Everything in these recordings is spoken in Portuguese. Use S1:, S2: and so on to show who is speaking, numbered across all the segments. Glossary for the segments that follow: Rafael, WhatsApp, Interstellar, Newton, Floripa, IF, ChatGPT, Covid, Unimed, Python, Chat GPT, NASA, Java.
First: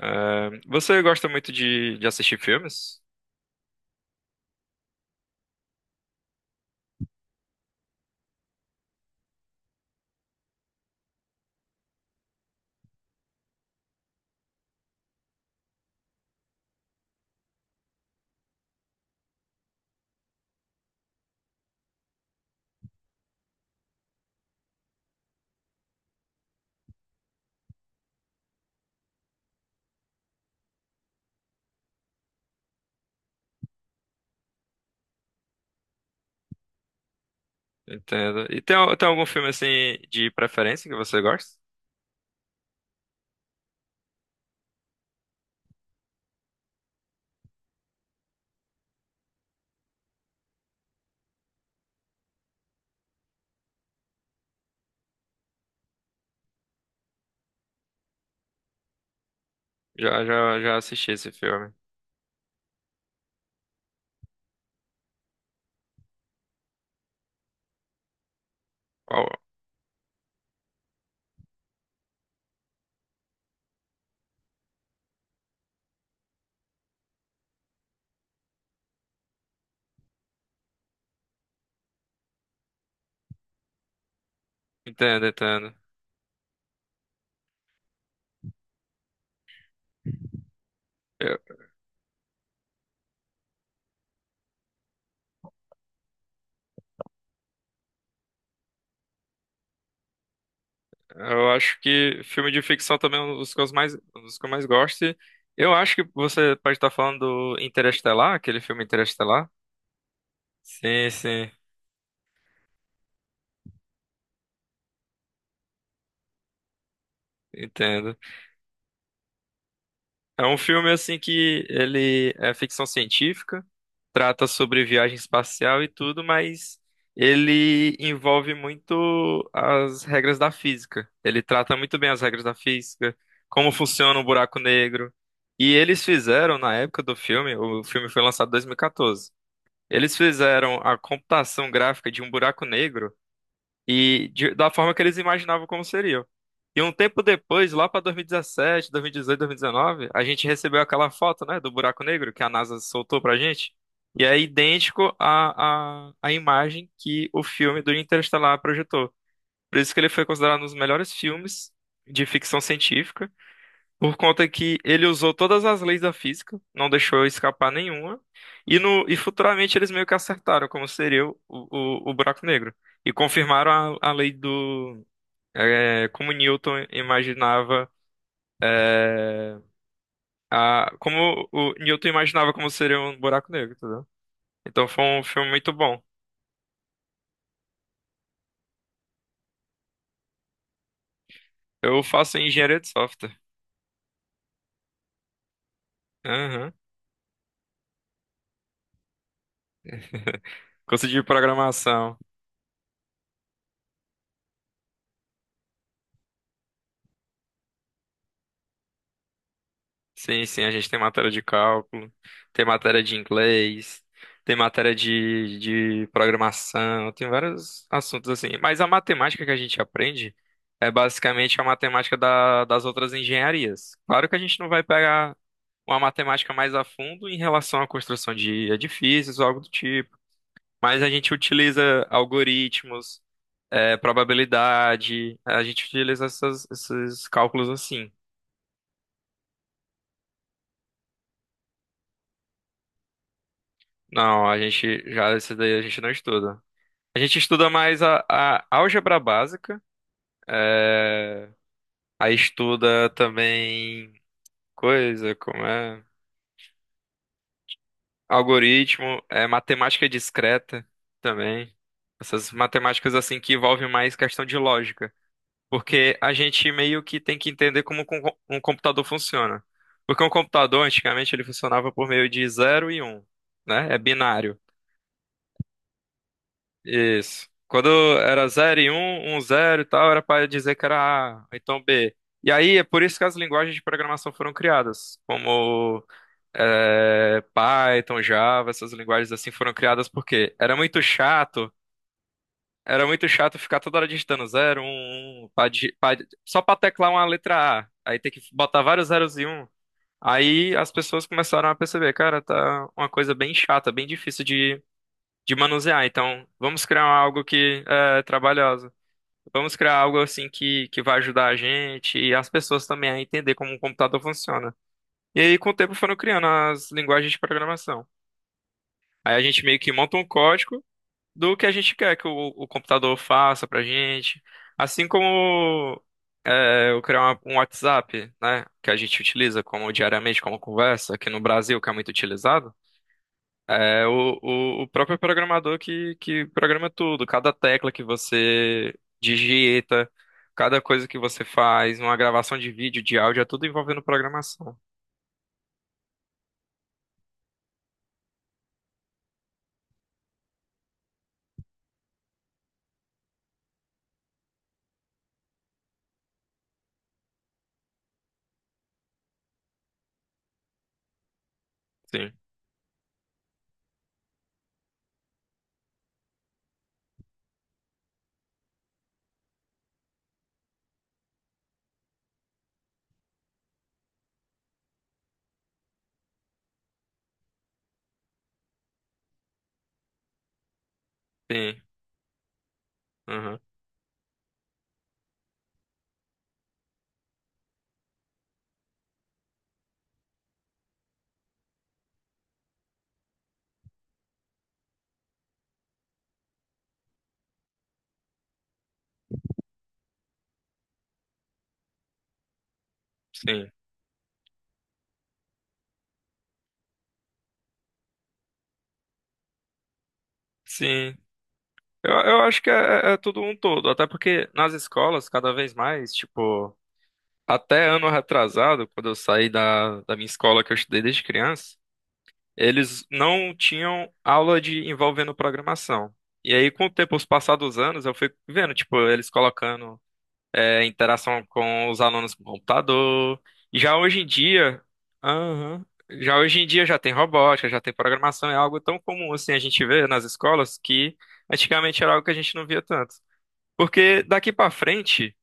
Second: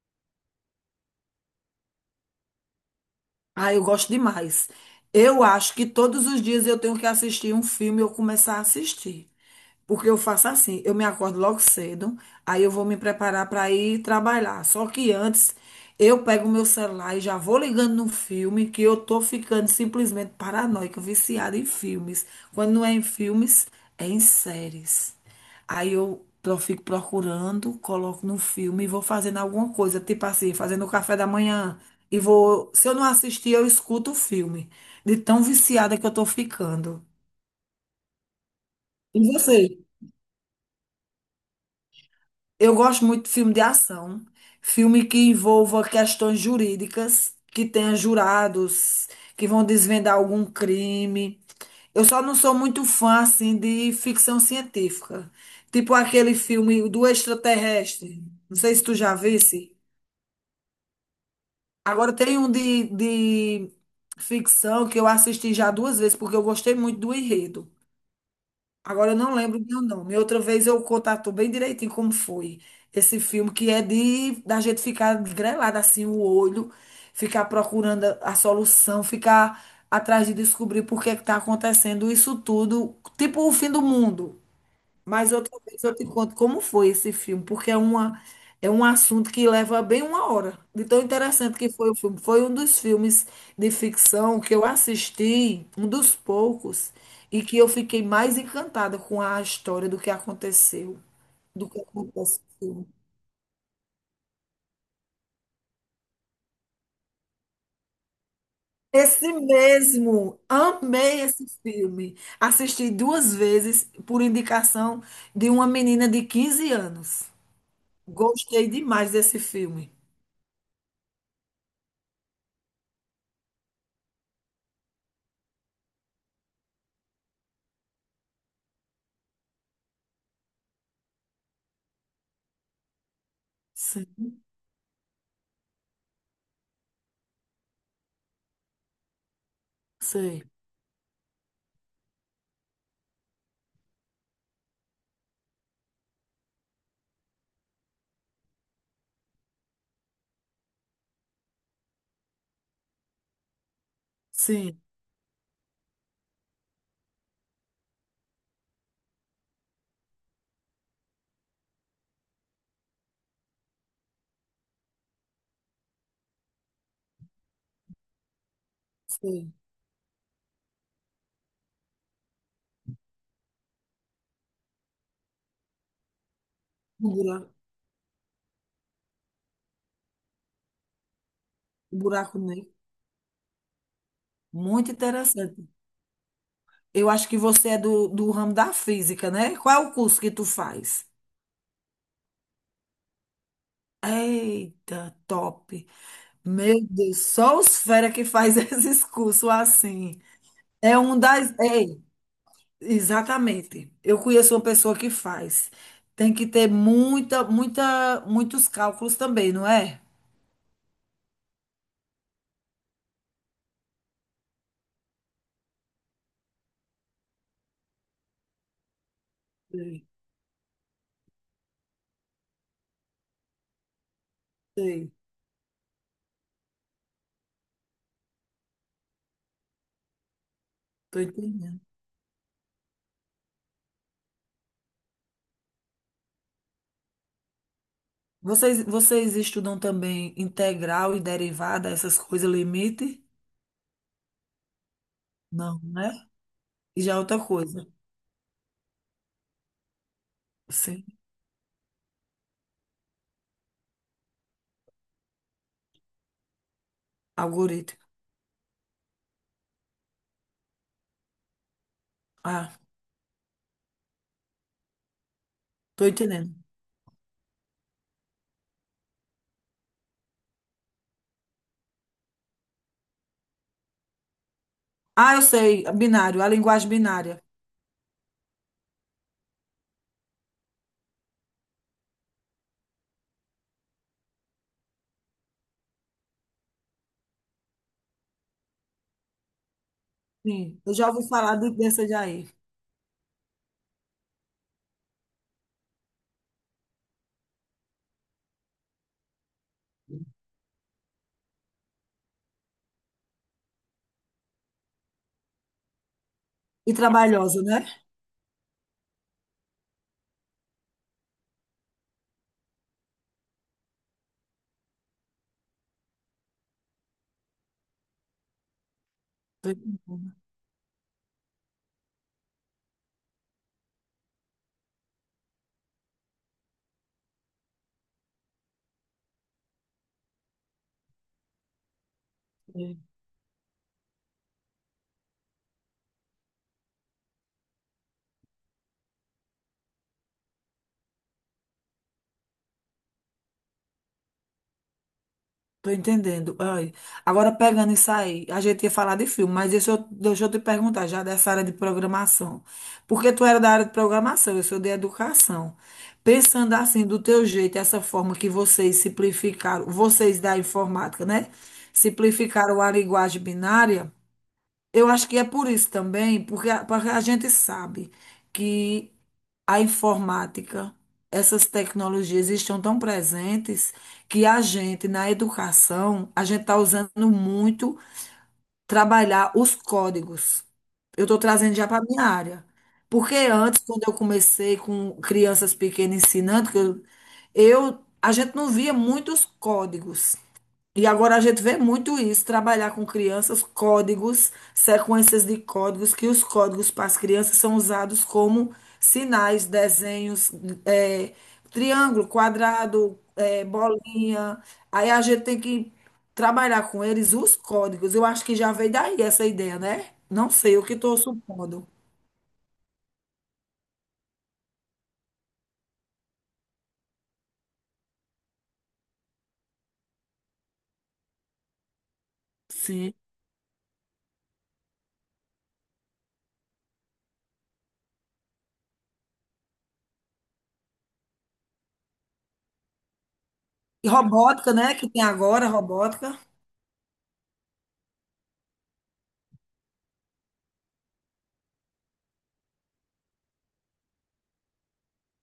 S1: É, você gosta muito de assistir filmes?
S2: Ah, eu gosto demais. Eu acho que todos os dias eu tenho que assistir um filme e eu começar a assistir. Porque eu faço assim, eu me acordo logo cedo, aí eu vou me preparar para ir trabalhar. Só que antes eu pego o meu celular e já vou ligando no filme que eu tô ficando simplesmente paranoica, viciada em filmes. Quando não é em filmes, é em séries. Aí eu fico procurando, coloco no filme e vou fazendo alguma coisa, tipo assim, fazendo o café da manhã. E vou, se eu não assistir, eu escuto o filme, de tão viciada que eu tô ficando.
S1: Entendo. E tem, tem
S2: E
S1: algum filme
S2: você?
S1: assim de preferência que você gosta?
S2: Eu gosto muito de filme de ação, filme que envolva questões jurídicas, que tenha jurados, que vão desvendar algum crime. Eu só não sou muito fã, assim, de ficção científica. Tipo aquele filme do extraterrestre. Não sei se tu já visse.
S1: Já assisti esse filme.
S2: Agora tem um de ficção que eu assisti já duas vezes, porque eu gostei muito do enredo. Agora eu
S1: Qual?
S2: não lembro o meu nome. Outra vez eu contato bem direitinho como foi esse filme, que é de da gente ficar grelado assim o olho, ficar procurando a solução, ficar atrás de descobrir por que está acontecendo isso tudo, tipo o fim do mundo. Mas outra
S1: Entendo.
S2: vez eu te conto como foi esse filme, porque é um assunto que leva bem uma hora. De tão
S1: Eu,
S2: interessante que foi o filme. Foi um dos filmes de ficção que eu assisti, um dos poucos, e que eu fiquei mais encantada com a história do que aconteceu,
S1: eu
S2: do
S1: acho
S2: que
S1: que filme de
S2: aconteceu.
S1: ficção também é um dos que eu mais, um dos que eu mais gosto. E eu acho que você pode estar falando do Interestelar, aquele filme
S2: Esse
S1: Interestelar.
S2: mesmo,
S1: Sim,
S2: amei esse
S1: sim,
S2: filme. Assisti duas vezes por indicação de uma menina de 15 anos.
S1: Entendo.
S2: Gostei demais desse filme.
S1: É um filme assim que ele é ficção científica, trata sobre viagem espacial e tudo, mas ele envolve muito as regras da física. Ele trata muito bem as regras da física, como funciona um
S2: Sim.
S1: buraco negro. E eles fizeram na época do filme, o filme foi lançado em 2014. Eles
S2: Sei,
S1: fizeram a computação gráfica de um buraco negro e da forma que eles imaginavam como seriam. E um tempo depois, lá para 2017, 2018, 2019, a gente recebeu aquela foto, né, do buraco negro que a NASA soltou pra gente. E é
S2: sim,
S1: idêntico à imagem que o filme do Interestelar projetou. Por isso que ele foi considerado um dos melhores filmes de ficção científica. Por conta que ele usou todas as leis da física, não deixou escapar nenhuma, e, no, e
S2: sei.
S1: futuramente eles meio que acertaram como seria o buraco negro. E confirmaram a lei do. Como Newton
S2: O buraco,
S1: imaginava. Como o
S2: o
S1: Newton
S2: buraco
S1: imaginava
S2: negro.
S1: como seria um buraco negro, entendeu? Então
S2: Muito
S1: foi um filme
S2: interessante.
S1: muito bom.
S2: Eu acho que você é do ramo da física, né? Qual é o curso que tu faz?
S1: Eu faço engenharia de software.
S2: Eita, top.
S1: Aham.
S2: Meu Deus, só os fera que faz esses cursos assim.
S1: Curso de
S2: Ei,
S1: programação.
S2: exatamente. Eu conheço uma pessoa que faz. Tem que ter muita, muita, muitos cálculos também, não é?
S1: Sim, a gente tem matéria de cálculo, tem matéria de inglês, tem matéria de programação, tem vários assuntos assim. Mas a matemática que a gente
S2: Sei,
S1: aprende é basicamente a matemática das outras engenharias. Claro que a gente não vai
S2: sei.
S1: pegar uma matemática mais a fundo em relação à construção de edifícios ou algo do tipo, mas a
S2: Tô
S1: gente
S2: entendendo.
S1: utiliza algoritmos, probabilidade, a gente utiliza esses cálculos assim.
S2: Vocês estudam também integral e derivada, essas coisas, limite?
S1: Não, a gente já, esse daí
S2: Não,
S1: a gente não
S2: né?
S1: estuda.
S2: E já é
S1: A
S2: outra
S1: gente estuda
S2: coisa.
S1: mais a álgebra básica,
S2: Sim,
S1: é, aí estuda também coisa como é
S2: algoritmo.
S1: algoritmo, é matemática discreta também. Essas
S2: Ah,
S1: matemáticas assim que envolvem mais questão de lógica,
S2: tô
S1: porque a
S2: entendendo.
S1: gente meio que tem que entender como um computador funciona. Porque um computador antigamente ele funcionava por meio de zero e um, né? É binário.
S2: Ah, eu sei, binário, a linguagem binária.
S1: Isso. Quando era zero, e um 1, 0 e tal, era para dizer que era A, então B. E aí, é por isso que as linguagens de programação foram criadas, como Python, Java, essas linguagens assim foram criadas porque
S2: Sim, eu já ouvi falar dessa daí.
S1: era muito chato ficar toda hora digitando zero, um, 1, pra só para teclar uma letra A, aí tem que botar vários zeros e um. Aí as pessoas começaram a perceber, cara, tá uma coisa bem chata, bem difícil de manusear. Então, vamos
S2: E
S1: criar algo
S2: trabalhosa,
S1: que
S2: né?
S1: é trabalhoso. Vamos criar algo assim que vai ajudar a gente e as pessoas também a entender como um computador funciona. E aí, com o tempo, foram criando as linguagens de programação. Aí a gente
S2: Tô
S1: meio que monta um
S2: entendendo.
S1: código do que a gente quer que o computador faça pra gente. Assim como eu criar um WhatsApp, né, que a gente utiliza como diariamente, como conversa, aqui no Brasil, que é muito utilizado.
S2: É.
S1: É o próprio programador que programa tudo, cada tecla que você digita, cada coisa que você faz, uma gravação de vídeo, de áudio, é tudo envolvendo programação.
S2: Tô entendendo. Ai, agora pegando isso aí, a gente ia falar de filme, mas deixa eu te perguntar já dessa área de programação. Porque tu era da área de programação, eu sou de educação. Pensando assim, do teu jeito, essa forma que vocês simplificaram, vocês da informática, né?
S1: Sim,
S2: Simplificaram a linguagem binária, eu acho que é por isso também, porque a gente sabe que a informática, essas tecnologias estão tão presentes que a gente, na educação, a gente está usando muito trabalhar os códigos. Eu estou trazendo
S1: sim,
S2: já para a minha área. Porque
S1: uhum,
S2: antes, quando eu comecei com crianças pequenas ensinando, a gente não via muitos códigos. E agora a gente vê muito isso, trabalhar com crianças, códigos, sequências de códigos, que os códigos para as crianças são usados como sinais, desenhos, é, triângulo, quadrado, é,
S1: sim,
S2: bolinha. Aí a gente tem que trabalhar com eles os códigos. Eu acho que já veio daí essa ideia, né? Não sei, o que
S1: sim.
S2: estou supondo.
S1: Eu acho que é tudo um todo, até porque nas escolas, cada vez mais, tipo, até ano retrasado, quando eu saí da minha escola que eu estudei desde criança, eles
S2: Sim.
S1: não tinham aula de envolvendo programação. E aí, com o tempo, os passados anos, eu fui vendo, tipo, eles colocando interação com os alunos com computador. E já
S2: E
S1: hoje em
S2: robótica,
S1: dia,
S2: né? Que tem agora,
S1: aham, já
S2: robótica,
S1: hoje em dia já tem robótica, já tem programação, é algo tão comum assim a gente vê nas escolas que antigamente era algo que a gente não via tanto. Porque daqui para frente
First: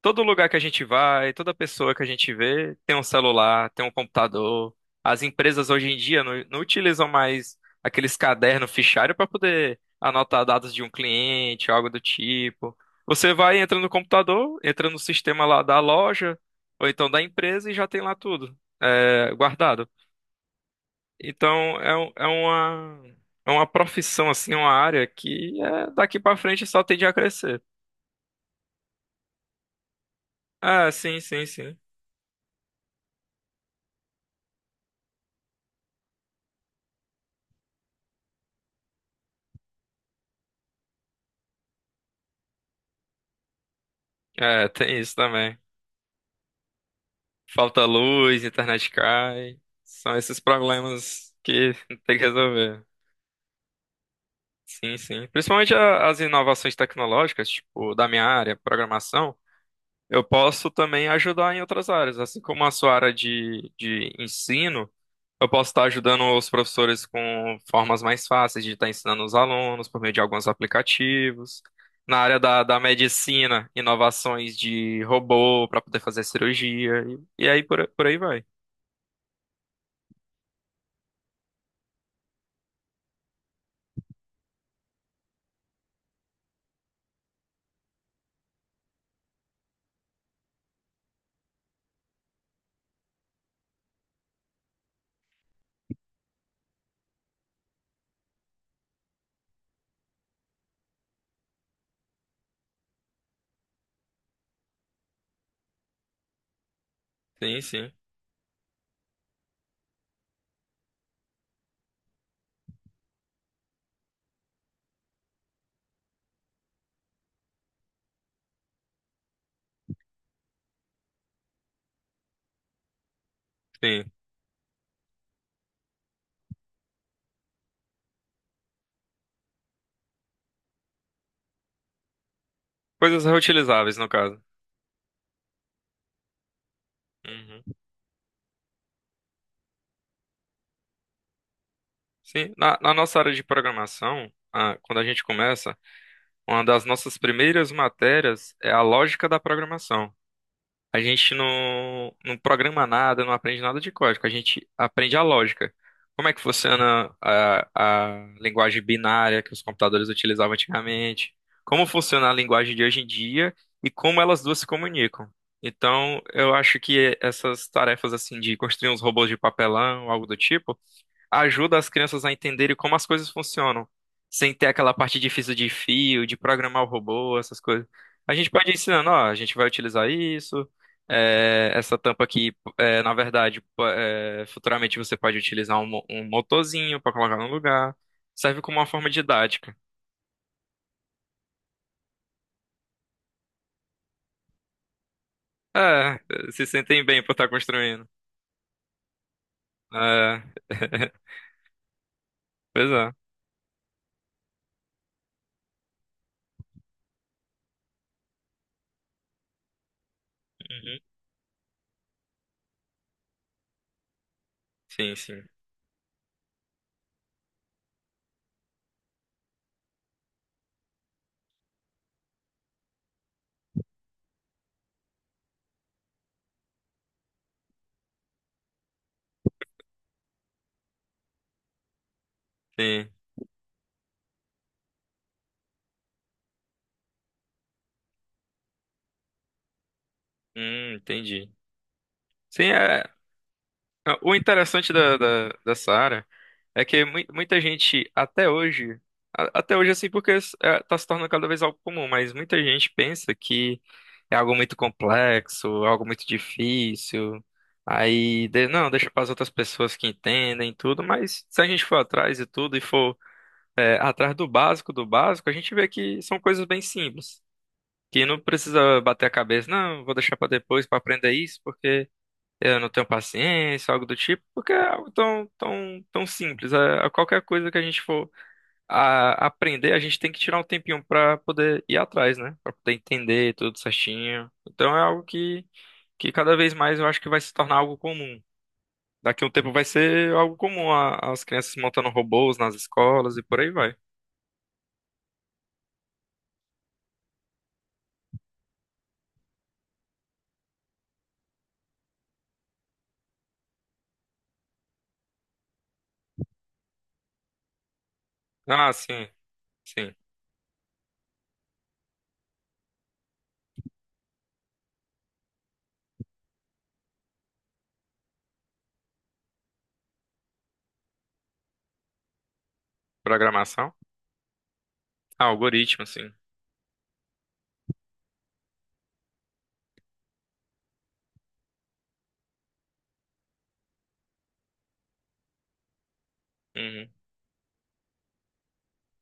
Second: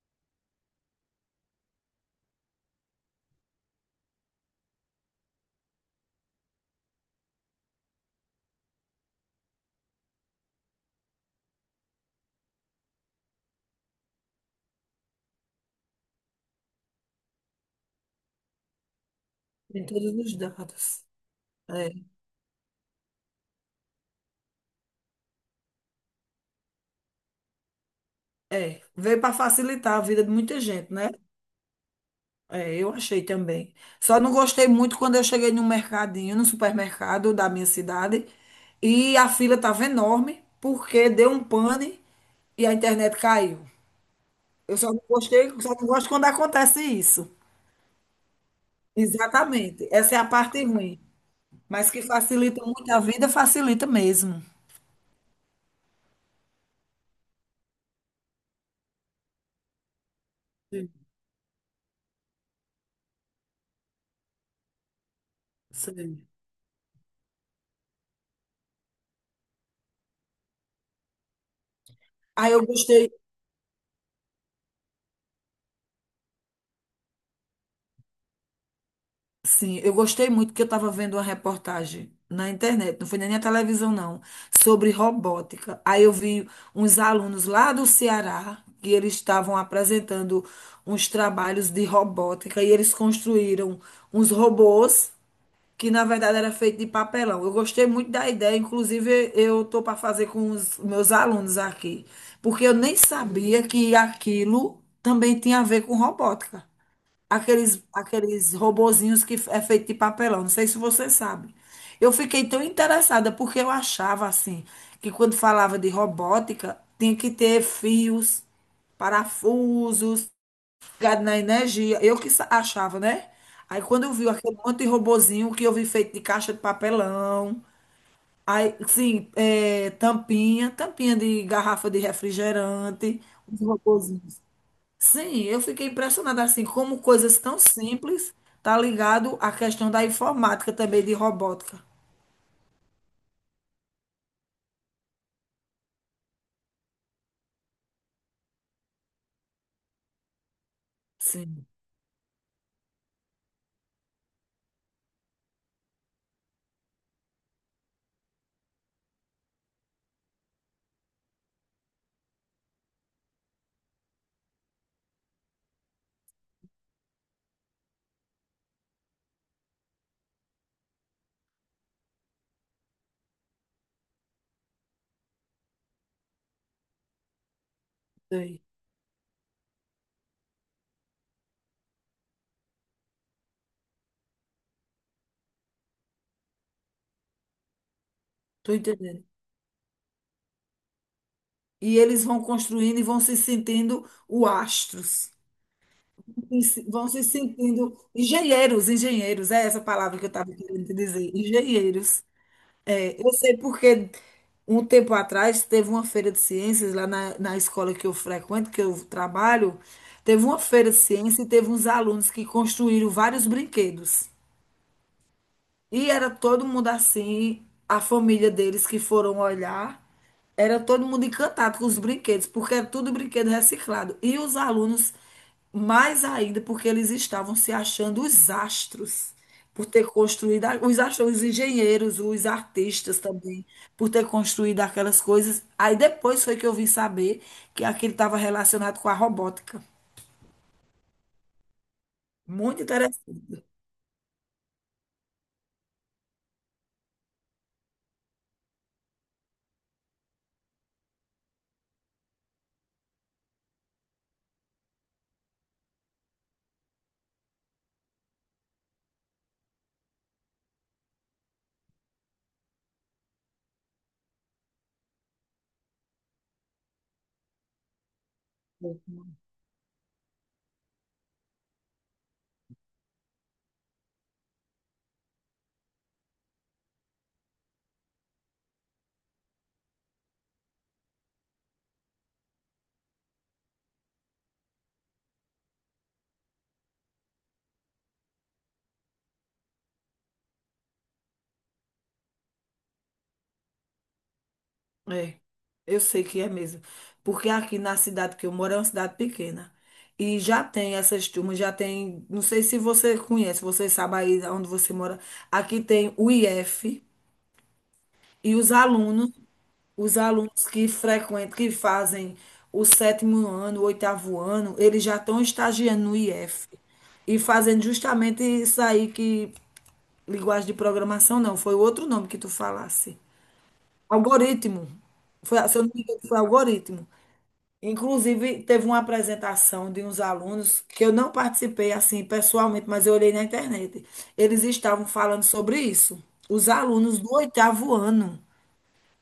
S1: todo lugar que a gente vai, toda pessoa que a gente vê tem um celular, tem um computador. As empresas hoje em dia não utilizam mais aqueles cadernos fichário para poder anotar dados de um cliente, algo do tipo. Você vai, entra no computador, entra no sistema lá da loja, ou então da empresa e já tem lá tudo,
S2: tem
S1: guardado.
S2: todos os dados.
S1: Então
S2: É,
S1: uma, é uma profissão, assim, uma área que é, daqui para frente só tende a crescer.
S2: é. Veio para facilitar a vida de muita
S1: Ah,
S2: gente, né?
S1: sim.
S2: É, eu achei também. Só não gostei muito quando eu cheguei no mercadinho, no supermercado da minha cidade, e a fila estava enorme, porque deu um pane e a internet caiu.
S1: É,
S2: Eu só
S1: tem
S2: não
S1: isso
S2: gostei,
S1: também.
S2: só não gosto quando acontece isso.
S1: Falta luz, internet cai.
S2: Exatamente. Essa
S1: São
S2: é a
S1: esses
S2: parte ruim.
S1: problemas que
S2: Mas que
S1: tem que
S2: facilita
S1: resolver.
S2: muito a vida, facilita mesmo.
S1: Sim, sim. Principalmente as inovações tecnológicas, tipo, da minha área, programação, eu posso
S2: Sim,
S1: também ajudar em outras áreas. Assim como a sua área de ensino, eu posso estar ajudando
S2: sim.
S1: os professores com formas mais fáceis de estar ensinando os alunos por meio de alguns aplicativos. Na área
S2: Aí eu
S1: da
S2: gostei.
S1: medicina, inovações de robô para poder fazer cirurgia, e aí por aí vai.
S2: Sim, eu gostei muito que eu estava vendo uma reportagem na internet, não foi nem na televisão, não, sobre robótica. Aí eu vi uns alunos lá do Ceará que eles estavam apresentando uns trabalhos de robótica e eles construíram uns robôs que na verdade era feito de papelão. Eu gostei muito da ideia, inclusive eu tô para fazer com os meus alunos aqui, porque eu nem sabia que aquilo também tinha a ver com robótica
S1: Sim,
S2: aqueles,
S1: sim.
S2: aqueles robozinhos que é feito de papelão. Não sei se você sabe. Eu fiquei tão interessada porque eu achava assim que quando falava de robótica tinha que ter fios, parafusos, ligado na energia. Eu que achava, né? Aí quando
S1: Sim.
S2: eu vi aquele monte de robozinho que eu vi feito de caixa de papelão, aí sim, é, tampinha, tampinha de garrafa de refrigerante,
S1: Coisas
S2: os
S1: reutilizáveis, no caso.
S2: robozinhos. Sim, eu fiquei impressionada assim, como coisas tão
S1: Uhum.
S2: simples tá ligado à questão da informática também, de robótica.
S1: Sim. Na nossa área de programação, ah, quando a gente começa, uma das nossas primeiras matérias é a lógica da programação. A gente
S2: Sim,
S1: não programa nada, não aprende nada de código, a gente aprende a lógica. Como é que funciona a linguagem binária que os computadores utilizavam antigamente? Como funciona a linguagem de hoje em dia e como elas duas se comunicam? Então, eu acho que essas tarefas assim de construir uns robôs de papelão, algo do tipo, ajuda as crianças a entenderem como as coisas funcionam, sem ter aquela parte difícil de fio, de programar o robô, essas coisas. A gente
S2: sei,
S1: pode ir ensinando, ó, a gente vai utilizar isso, essa tampa aqui, é, na verdade, futuramente você pode utilizar um, um motorzinho para colocar no lugar. Serve
S2: tô
S1: como uma forma
S2: entendendo.
S1: didática.
S2: E eles vão construindo e vão se sentindo o astros.
S1: É,
S2: E
S1: se sentem
S2: vão
S1: bem
S2: se
S1: por estar
S2: sentindo
S1: construindo.
S2: engenheiros, engenheiros, é essa palavra que eu
S1: É,
S2: estava querendo te dizer, engenheiros.
S1: pois é.
S2: É, eu sei porque um tempo atrás teve uma feira de ciências lá na escola que eu frequento, que eu trabalho. Teve uma feira de
S1: Uhum.
S2: ciências e teve uns alunos que construíram vários brinquedos.
S1: Sim, sim,
S2: E era todo mundo assim, a família deles que foram olhar, era todo mundo encantado com os brinquedos, porque era tudo brinquedo reciclado. E os alunos, mais ainda, porque eles estavam se achando os astros, por ter construído, os astros, os engenheiros, os
S1: sim.
S2: artistas também, por ter construído aquelas coisas. Aí depois foi que eu vim saber que aquilo estava relacionado com a robótica.
S1: Entendi. Sim,
S2: Muito
S1: é.
S2: interessante.
S1: Ah, o interessante dessa área é que muita gente até hoje, até hoje assim, porque está se tornando cada vez algo comum, mas muita gente pensa que é algo muito complexo, algo muito difícil. Aí, não, deixa para as outras pessoas que entendem tudo, mas se a gente for atrás e tudo e for atrás do básico, a gente vê que são coisas bem simples, que não precisa bater a cabeça, não, vou deixar para depois para aprender isso, porque eu não tenho paciência, algo do tipo, porque é algo tão, tão, tão simples. É, é qualquer coisa que a gente for aprender, a gente tem que tirar um tempinho pra poder ir atrás, né? Pra poder entender tudo certinho. Então é algo que cada vez mais eu acho que vai se tornar algo comum. Daqui a um tempo vai ser algo comum as crianças montando robôs nas escolas e por aí vai.
S2: É, eu sei que é mesmo. Porque aqui na cidade que eu moro é uma cidade pequena. E já tem essas turmas, já tem. Não sei se você conhece, você sabe aí onde você mora. Aqui tem o IF e
S1: Ah, sim, sim.
S2: os alunos que frequentam, que fazem o sétimo ano, o oitavo ano, eles já estão estagiando no IF e fazendo justamente isso aí que. Linguagem de programação, não, foi outro nome que tu falasse.
S1: Programação?
S2: Algoritmo.
S1: Ah,
S2: Foi, se eu não me
S1: algoritmo,
S2: engano,
S1: sim.
S2: foi algoritmo. Inclusive, teve uma apresentação de uns alunos que eu não participei assim pessoalmente, mas eu olhei na internet. Eles estavam falando sobre isso. Os
S1: Uhum,
S2: alunos do oitavo ano.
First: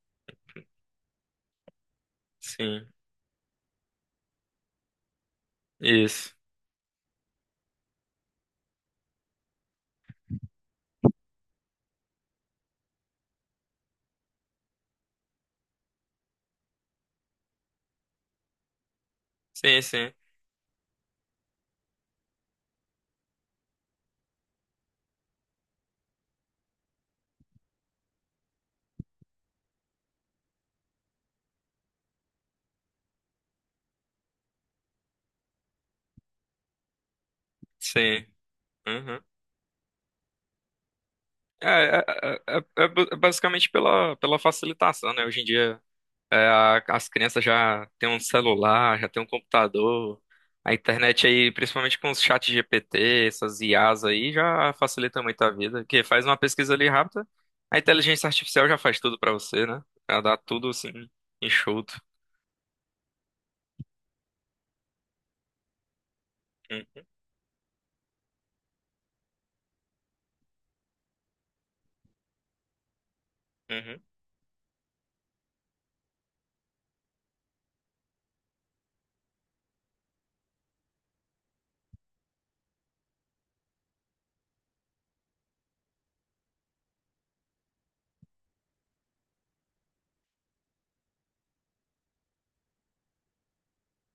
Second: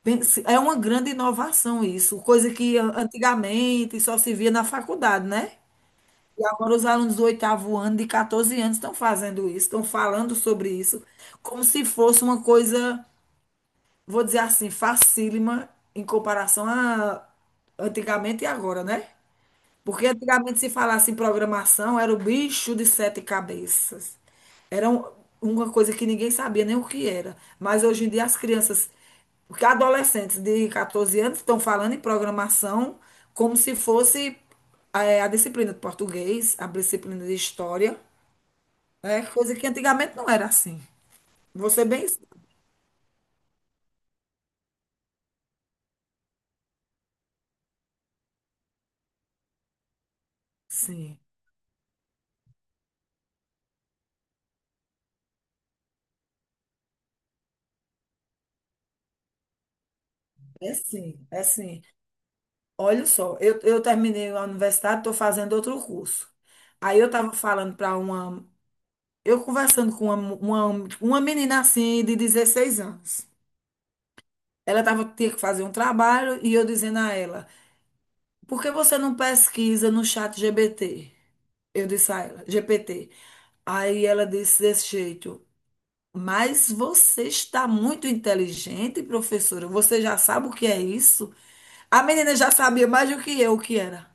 S2: É uma grande inovação isso, coisa que
S1: sim.
S2: antigamente só se via na faculdade, né?
S1: Isso.
S2: E agora os alunos do oitavo ano, de 14 anos, estão fazendo isso, estão falando sobre isso, como se fosse uma coisa, vou dizer assim, facílima em comparação a antigamente e agora, né?
S1: Sim,
S2: Porque
S1: sim,
S2: antigamente se falasse em programação, era o bicho de sete cabeças. Era uma coisa que ninguém sabia nem o que era. Mas hoje em dia as crianças, porque adolescentes de 14 anos estão falando em programação como se fosse a disciplina de português, a disciplina de história,
S1: sim. Uhum.
S2: né? Coisa que antigamente não era assim.
S1: É,
S2: Você
S1: é,
S2: bem
S1: é basicamente pela facilitação, né? Hoje em dia, as crianças já têm um celular, já têm um computador, a
S2: Sim,
S1: internet aí, principalmente com os chats GPT, essas IAs aí, já facilita muito a vida. Porque faz uma pesquisa ali rápida, a inteligência artificial já faz tudo pra você, né? Já dá tudo
S2: é
S1: assim,
S2: sim, é sim.
S1: enxuto.
S2: Olha só, eu terminei a universidade, estou fazendo outro curso. Aí
S1: Hum,
S2: eu estava falando para uma Eu conversando com tipo, uma menina assim de 16 anos.
S1: uhum.
S2: Ela tava, tinha que fazer um trabalho e eu dizendo a ela, por que você não pesquisa no chat GPT? Eu disse a ela, GPT. Aí ela disse desse jeito, mas você está muito inteligente, professora. Você já sabe o que é isso? A menina já sabia mais do que eu o que era.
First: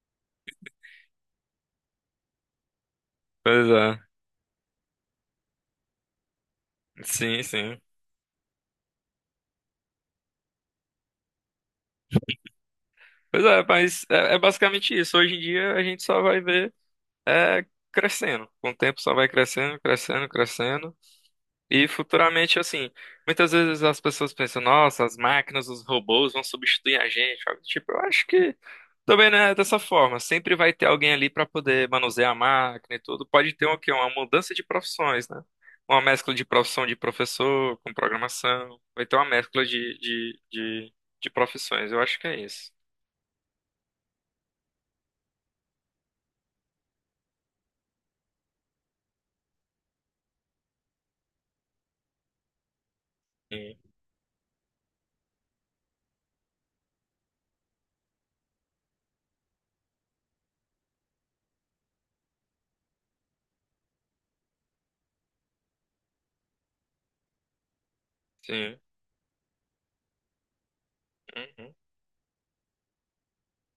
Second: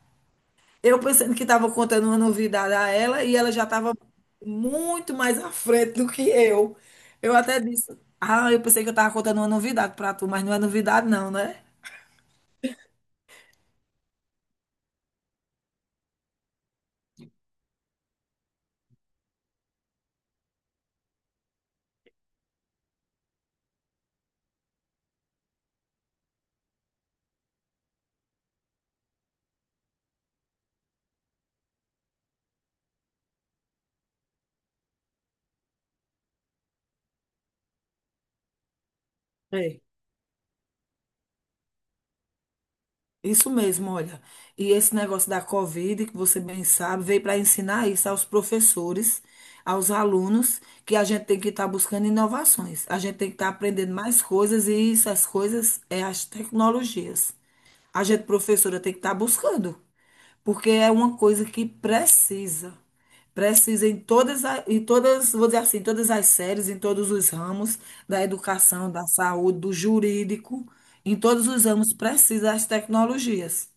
S2: Eu pensando que estava contando uma novidade a ela e ela já
S1: Pois
S2: estava
S1: é,
S2: muito mais à frente do que eu. Eu
S1: sim,
S2: até
S1: sim.
S2: disse, ah, eu pensei que eu estava contando uma novidade para tu, mas não é novidade não, né?
S1: Pois é, mas é, é basicamente isso. Hoje em dia a gente só vai ver. é Crescendo. Com o tempo só vai crescendo, crescendo, crescendo. E futuramente, assim, muitas vezes as pessoas pensam, nossa, as máquinas, os robôs vão substituir a gente. Sabe? Tipo, eu acho que também não é dessa forma. Sempre vai ter alguém ali para poder manusear a máquina e tudo. Pode ter o quê? Uma mudança de profissões, né? Uma mescla de profissão de professor com programação. Vai ter uma mescla
S2: É.
S1: de profissões. Eu acho que é isso.
S2: Isso mesmo, olha. E esse negócio da Covid, que você bem sabe, veio para ensinar isso aos professores, aos alunos, que a gente tem que estar buscando inovações. A gente tem que estar
S1: Sim.
S2: aprendendo mais coisas e essas coisas é as tecnologias. A gente, professora, tem que estar buscando. Porque é uma coisa que precisa. Precisa em todas, em todas, vou dizer assim, em todas as séries, em todos os ramos da
S1: Sim.
S2: educação, da saúde, do jurídico, em todos os
S1: Uhum.
S2: ramos precisa as tecnologias,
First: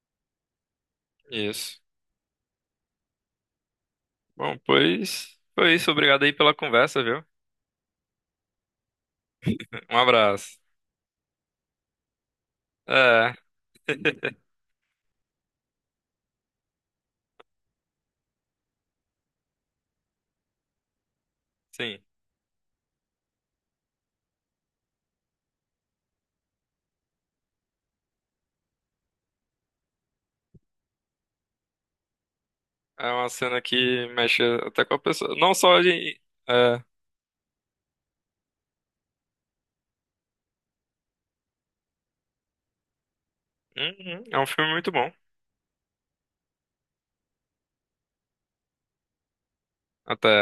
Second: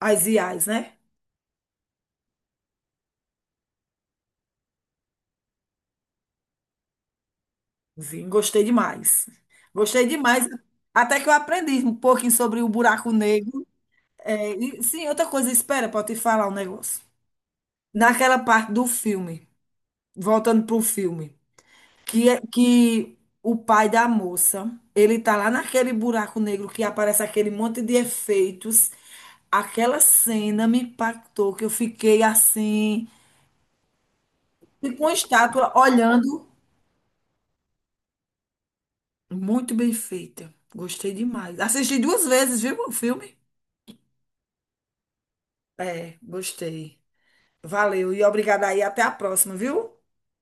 S2: as IAs, né?
S1: Isso. Bom, pois foi isso. Obrigado aí pela conversa, viu?
S2: Sim, gostei demais.
S1: Um
S2: Gostei demais.
S1: abraço.
S2: Até que eu aprendi um pouquinho sobre o buraco
S1: É,
S2: negro. É, e, sim, outra coisa, espera, para te falar um negócio. Naquela parte do filme, voltando para o filme,
S1: sim.
S2: que, que o pai da moça, ele tá lá naquele buraco negro que aparece aquele monte de efeitos. Aquela cena me impactou, que eu fiquei assim,
S1: É uma cena que mexe até com a
S2: com a
S1: pessoa. Não
S2: estátua
S1: só de.
S2: olhando.
S1: É,
S2: Muito bem feita. Gostei demais. Assisti duas vezes, viu, o filme?
S1: uhum, é um filme muito bom.
S2: É, gostei. Valeu e obrigada aí. Até a próxima, viu?
S1: Até.